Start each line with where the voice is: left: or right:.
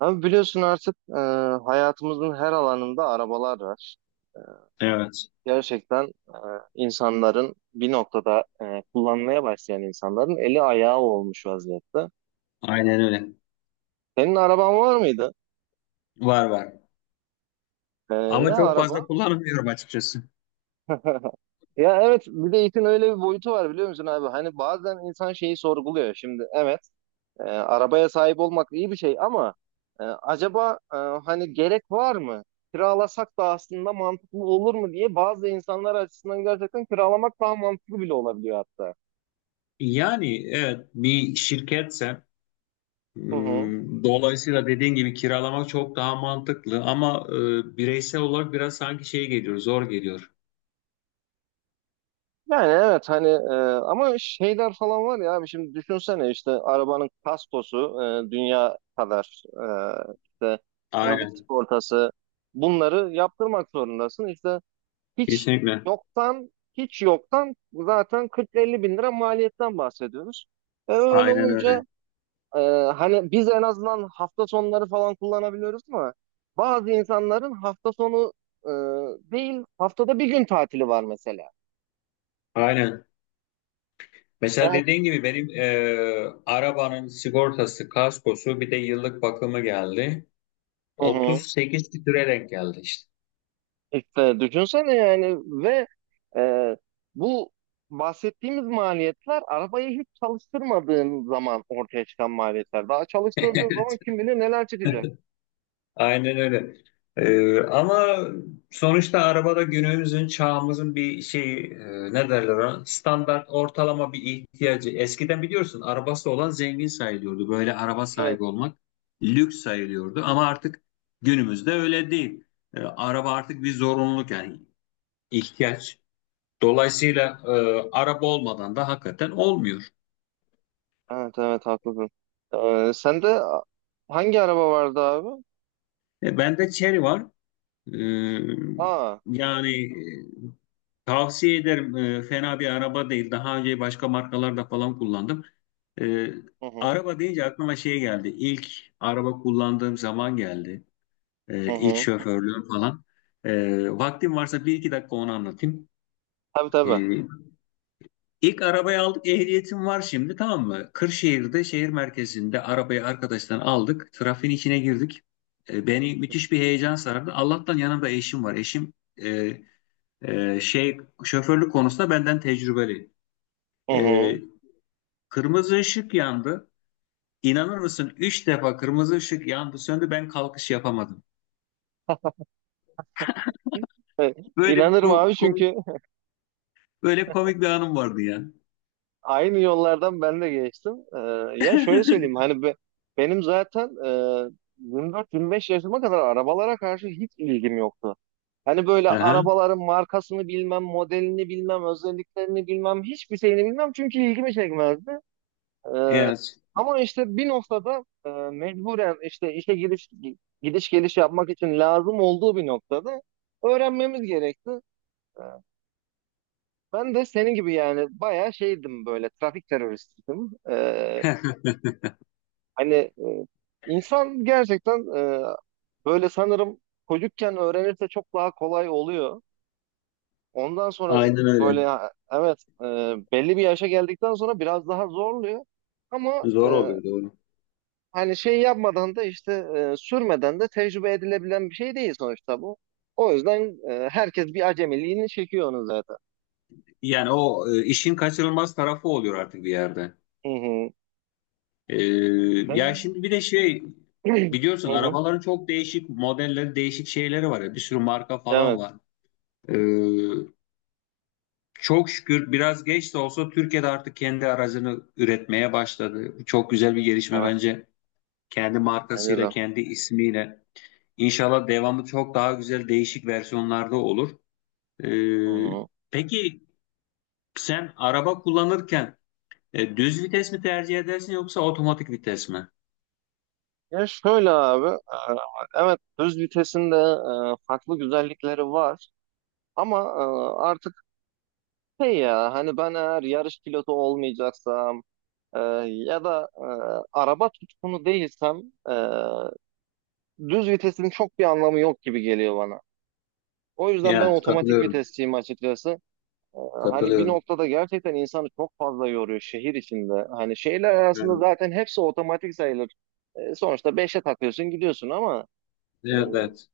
right: Abi biliyorsun artık hayatımızın her alanında arabalar var. E,
left: Evet,
right: Gerçekten insanların bir noktada kullanmaya başlayan insanların eli ayağı olmuş vaziyette.
left: aynen öyle.
right: Senin araban var mıydı?
left: Var var.
right: E, Ne
left: Ama çok fazla
right: araba?
left: kullanmıyorum açıkçası.
right: Ya evet, bir de işin öyle bir boyutu var biliyor musun abi? Hani bazen insan şeyi sorguluyor. Şimdi evet, arabaya sahip olmak iyi bir şey ama acaba hani gerek var mı? Kiralasak da aslında mantıklı olur mu diye, bazı insanlar açısından gerçekten kiralamak daha mantıklı bile olabiliyor hatta.
left: Yani evet bir şirketse
right: Hı hı.
left: dolayısıyla dediğin gibi kiralamak çok daha mantıklı ama bireysel olarak biraz sanki şey geliyor, zor geliyor.
right: Yani evet, hani, ama şeyler falan var ya abi, şimdi düşünsene işte arabanın kaskosu dünya kadar, işte trafik
left: Aynen,
right: sigortası, bunları yaptırmak zorundasın. İşte hiç
left: kesinlikle.
right: hiç yoktan zaten 40-50 bin lira maliyetten bahsediyoruz. Öyle
left: Aynen öyle.
right: olunca, e, hani biz en azından hafta sonları falan kullanabiliyoruz, ama bazı insanların hafta sonu e, değil, haftada bir gün tatili var mesela.
left: Aynen. Mesela
right: Yani,
left: dediğin gibi benim arabanın sigortası, kaskosu bir de yıllık bakımı geldi.
right: hı hı.
left: 38 litre denk geldi işte.
right: İşte düşünsene yani, ve e, bu bahsettiğimiz maliyetler, arabayı hiç çalıştırmadığın zaman ortaya çıkan maliyetler. Daha çalıştırdığın zaman kim bilir neler çıkacak.
left: Aynen öyle. Ama sonuçta arabada günümüzün, çağımızın bir şey ne derler ona? Standart ortalama bir ihtiyacı. Eskiden biliyorsun arabası olan zengin sayılıyordu. Böyle araba
right: Evet.
left: sahibi olmak lüks sayılıyordu. Ama artık günümüzde öyle değil. Araba artık bir zorunluluk yani ihtiyaç. Dolayısıyla araba olmadan da hakikaten olmuyor.
right: Evet, evet, haklısın. Sende hangi araba vardı abi?
left: Bende Chery var. Ee,
right: Aa.
left: yani e, tavsiye ederim. Fena bir araba değil. Daha önce başka markalarda falan kullandım. Ee,
right: Hı hı.
left: araba deyince aklıma şey geldi. İlk araba kullandığım zaman geldi.
right: Hı
left: İlk
right: hı.
left: şoförlüğüm falan. Vaktim varsa bir iki dakika onu anlatayım.
right: Tabii,
left: Ee,
right: tabii.
left: ilk arabayı aldık. Ehliyetim var şimdi tamam mı? Kırşehir'de şehir merkezinde arabayı arkadaştan aldık. Trafiğin içine girdik. Beni müthiş bir heyecan sardı. Allah'tan yanımda eşim var. Eşim e, şey şoförlük konusunda benden tecrübeli.
right: Hı
left: Ee,
right: hı.
left: kırmızı ışık yandı. İnanır mısın? Üç defa kırmızı ışık yandı, söndü. Ben kalkış yapamadım. Böyle bir
right: İnanırım abi,
left: komik,
right: çünkü
left: böyle komik bir anım vardı ya.
right: aynı yollardan ben de geçtim. Ya, şöyle söyleyeyim hani benim zaten 24-25 yaşıma kadar arabalara karşı hiç ilgim yoktu. Hani böyle
left: Aha,
right: arabaların markasını bilmem, modelini bilmem, özelliklerini bilmem, hiçbir şeyini bilmem, çünkü ilgimi çekmezdi. Ee,
left: evet.
right: Ama işte bir noktada mecburen işte işe giriş gidiş geliş yapmak için lazım olduğu bir noktada öğrenmemiz gerekti. Ee, Ben de senin gibi yani bayağı şeydim, böyle trafik teröristiydim. Hani insan gerçekten böyle, sanırım çocukken öğrenirse çok daha kolay oluyor. Ondan sonra
left: Aynen öyle.
right: böyle ha, evet, belli bir yaşa geldikten sonra biraz daha zorluyor. Ama
left: Zor oluyor doğru.
right: hani şey yapmadan da işte, sürmeden de tecrübe edilebilen bir şey değil sonuçta bu. O yüzden herkes bir acemiliğini çekiyor onu zaten.
left: Yani o işin kaçınılmaz tarafı oluyor artık bir yerde.
right: Hı hı.
left: Ee, ya
right: Ben...
left: şimdi bir de şey biliyorsun
right: Hı hı.
left: arabaların çok değişik modelleri, değişik şeyleri var ya. Bir sürü marka falan
right: Evet.
left: var. Ee, Çok şükür biraz geç de olsa Türkiye'de artık kendi aracını üretmeye başladı. Çok güzel bir gelişme bence. Kendi
right: Bence
left: markasıyla,
right: de.
left: kendi ismiyle. İnşallah devamı çok daha güzel değişik versiyonlarda olur.
right: Hı
left: Ee,
right: hı.
left: peki sen araba kullanırken düz vites mi tercih edersin yoksa otomatik vites mi?
right: Ya şöyle abi, evet, düz vitesin de farklı güzellikleri var. Ama artık şey ya, hani ben eğer yarış pilotu olmayacaksam, e, ya da araba tutkunu değilsem, e, düz vitesin çok bir anlamı yok gibi geliyor bana. O yüzden ben
left: Evet,
right: otomatik
left: katılıyorum.
right: vitesçiyim açıkçası. E, Hani bir
left: Katılıyorum.
right: noktada gerçekten insanı çok fazla yoruyor şehir içinde. Hani şehirler arasında
left: Evet,
right: zaten hepsi otomatik sayılır. Sonuçta beşe takıyorsun gidiyorsun, ama
left: evet,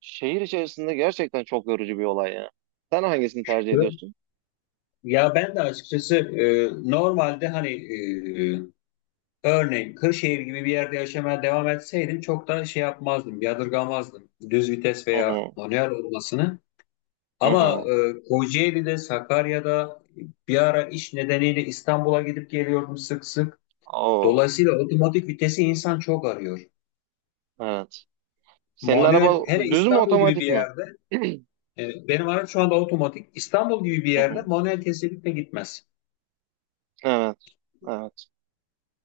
right: şehir içerisinde gerçekten çok yorucu bir olay ya. Sen hangisini tercih
left: evet.
right: ediyorsun?
left: Ya ben de açıkçası normalde hani örneğin Kırşehir gibi bir yerde yaşamaya devam etseydim çok da şey yapmazdım, yadırgamazdım düz vites
right: Hı
left: veya
right: hı,
left: manuel olmasını.
right: hı
left: Ama
right: hı.
left: Kocaeli'de, Sakarya'da bir ara iş nedeniyle İstanbul'a gidip geliyordum sık sık.
right: Oo,
left: Dolayısıyla otomatik vitesi insan çok arıyor.
right: evet. Senin
left: Manuel,
right: araba
left: hele
right: düz mü
left: İstanbul gibi bir
right: otomatik mi?
left: yerde, benim araç şu anda otomatik. İstanbul gibi bir
right: Hı
left: yerde
right: hı.
left: manuel kesinlikle gitmez.
right: Evet. Evet.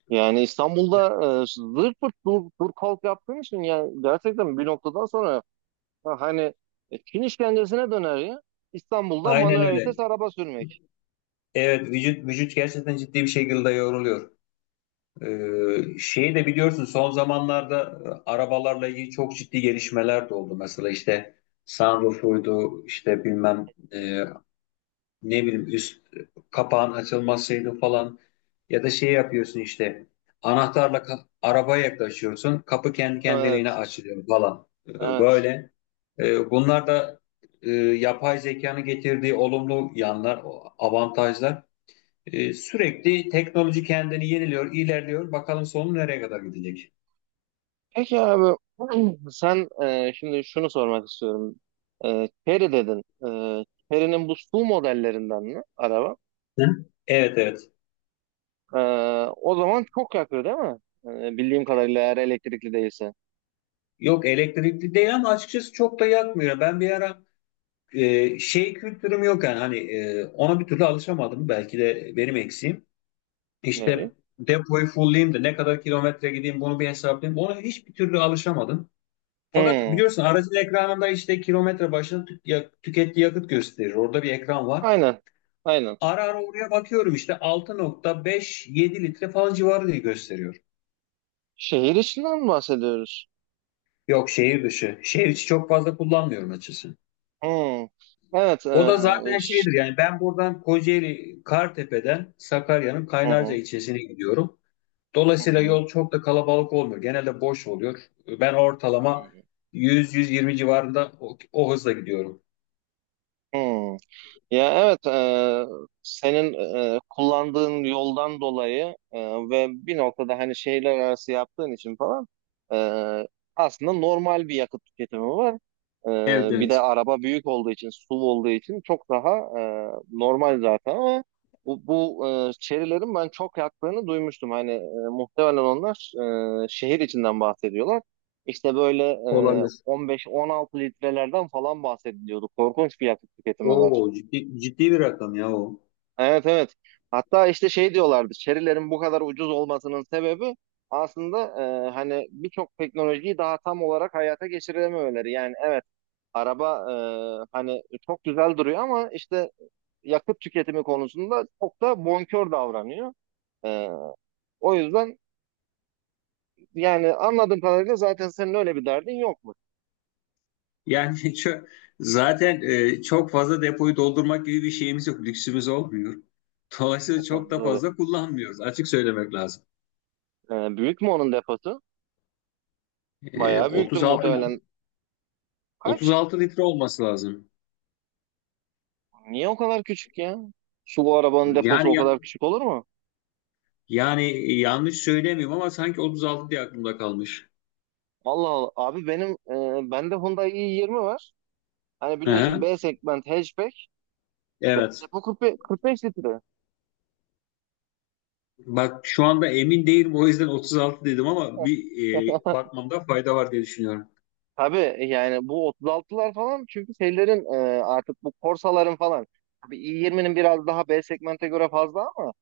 right: Yani İstanbul'da zırt pırt dur, dur kalk yaptığın için, yani gerçekten bir noktadan sonra ha, hani, Çin işkencesine döner ya. İstanbul'da
left: Aynen
right: manuel
left: öyle.
right: vites araba sürmek.
left: Evet, vücut vücut gerçekten ciddi bir şekilde yoruluyor. Şeyi de biliyorsun son zamanlarda arabalarla ilgili çok ciddi gelişmeler de oldu. Mesela işte sunroofuydu işte bilmem ne bileyim üst kapağın açılmasıydı falan. Ya da şey yapıyorsun işte anahtarla arabaya yaklaşıyorsun kapı kendi kendiliğine
right: Evet.
left: açılıyor falan. Ee,
right: Evet.
left: böyle. Bunlar da yapay zekanın getirdiği olumlu yanlar, avantajlar. Sürekli teknoloji kendini yeniliyor, ilerliyor. Bakalım sonu nereye kadar gidecek?
right: Peki abi, sen, şimdi şunu sormak istiyorum. Chery dedin. Chery'nin bu SUV modellerinden mi araba?
left: Hı? Evet, evet.
right: E, O zaman çok yakıyor değil mi? Bildiğim kadarıyla, eğer elektrikli değilse.
left: Yok elektrikli değil ama açıkçası çok da yakmıyor. Ben bir ara şey kültürüm yok yani hani ona bir türlü alışamadım. Belki de benim eksiğim. İşte
right: Neyi?
left: depoyu fullleyeyim de ne kadar kilometre gideyim bunu bir hesaplayayım. Ona hiçbir türlü alışamadım. Fakat
right: Hmm,
left: biliyorsun aracın ekranında işte kilometre başına tükettiği yakıt gösterir. Orada bir ekran var.
right: aynen. Aynen.
left: Ara ara oraya bakıyorum işte 6,57 litre falan civarı diye gösteriyor.
right: Şehir içinden mi bahsediyoruz?
left: Yok şehir dışı. Şehir içi çok fazla kullanmıyorum açıkçası.
right: Hmm. Evet.
left: O da zaten şeydir yani ben buradan Kocaeli Kartepe'den Sakarya'nın
right: Hı
left: Kaynarca
right: hı.
left: ilçesine gidiyorum.
right: Hı
left: Dolayısıyla
right: hı.
left: yol çok da kalabalık olmuyor. Genelde boş oluyor. Ben ortalama 100-120 civarında o hızla gidiyorum.
right: Hı. Ya evet, senin kullandığın yoldan dolayı, ve bir noktada hani şehirler arası yaptığın için falan, e, aslında normal bir yakıt tüketimi var.
left: Evet,
right: Bir de
left: evet,
right: araba büyük olduğu için, SUV olduğu için çok daha normal zaten, ama bu çerilerin ben çok yaktığını duymuştum. Hani muhtemelen onlar şehir içinden bahsediyorlar. İşte böyle
left: olabilir.
right: 15-16 litrelerden falan bahsediliyordu. Korkunç bir yakıt tüketimi
left: Oo
right: var.
left: ciddi, ciddi bir rakam ya o.
right: Evet, evet. Hatta işte şey diyorlardı. Şerilerin bu kadar ucuz olmasının sebebi aslında, hani birçok teknolojiyi daha tam olarak hayata geçirememeleri. Yani evet, araba hani çok güzel duruyor, ama işte yakıt tüketimi konusunda çok da bonkör davranıyor. E, O yüzden, yani anladığım kadarıyla zaten senin öyle bir derdin yok mu?
left: Yani zaten çok fazla depoyu doldurmak gibi bir şeyimiz yok, lüksümüz olmuyor. Dolayısıyla çok da
right: Doğru.
left: fazla kullanmıyoruz. Açık söylemek lazım.
right: Büyük mü onun deposu? Bayağı büyüktür
left: 36
right: muhtemelen. Kaç?
left: 36 litre olması lazım.
right: Niye o kadar küçük ya? Su, bu arabanın deposu o
left: Yani ya-
right: kadar küçük olur mu?
left: yani yanlış söylemiyorum ama sanki 36 diye aklımda kalmış.
right: Allah Allah. Abi bende Hyundai i20 var. Hani
left: Hı
right: biliyorsun,
left: hı.
right: B segment hatchback.
left: Evet.
right: Depo 45, 45 litre.
left: Bak şu anda emin değilim o yüzden 36 dedim ama bir bakmamda fayda var diye düşünüyorum.
right: Tabii yani bu 36'lar falan, çünkü şeylerin artık bu Corsa'ların falan. Tabii i20'nin biraz daha B segmente göre fazla, ama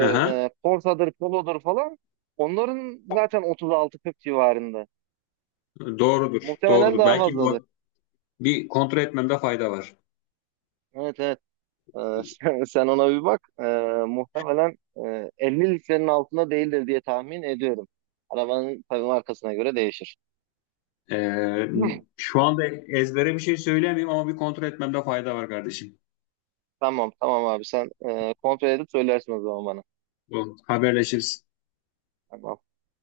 left: Hı hı.
right: Corsa'dır, Polo'dur falan, onların zaten 36-40 civarında.
left: Doğrudur,
right: Muhtemelen
left: doğrudur.
right: daha
left: Belki
right: fazladır.
left: bir kontrol etmemde fayda var.
right: Evet, evet. Ee, sen ona bir bak. Muhtemelen 50 litrenin altında değildir diye tahmin ediyorum. Arabanın tabii markasına göre değişir.
left: Ee, şu anda ezbere bir şey söylemiyorum ama bir kontrol etmemde fayda var kardeşim.
right: Tamam, tamam abi, sen kontrol edip söylersin o zaman bana.
left: Bu haberleşiriz.
right: Tamam.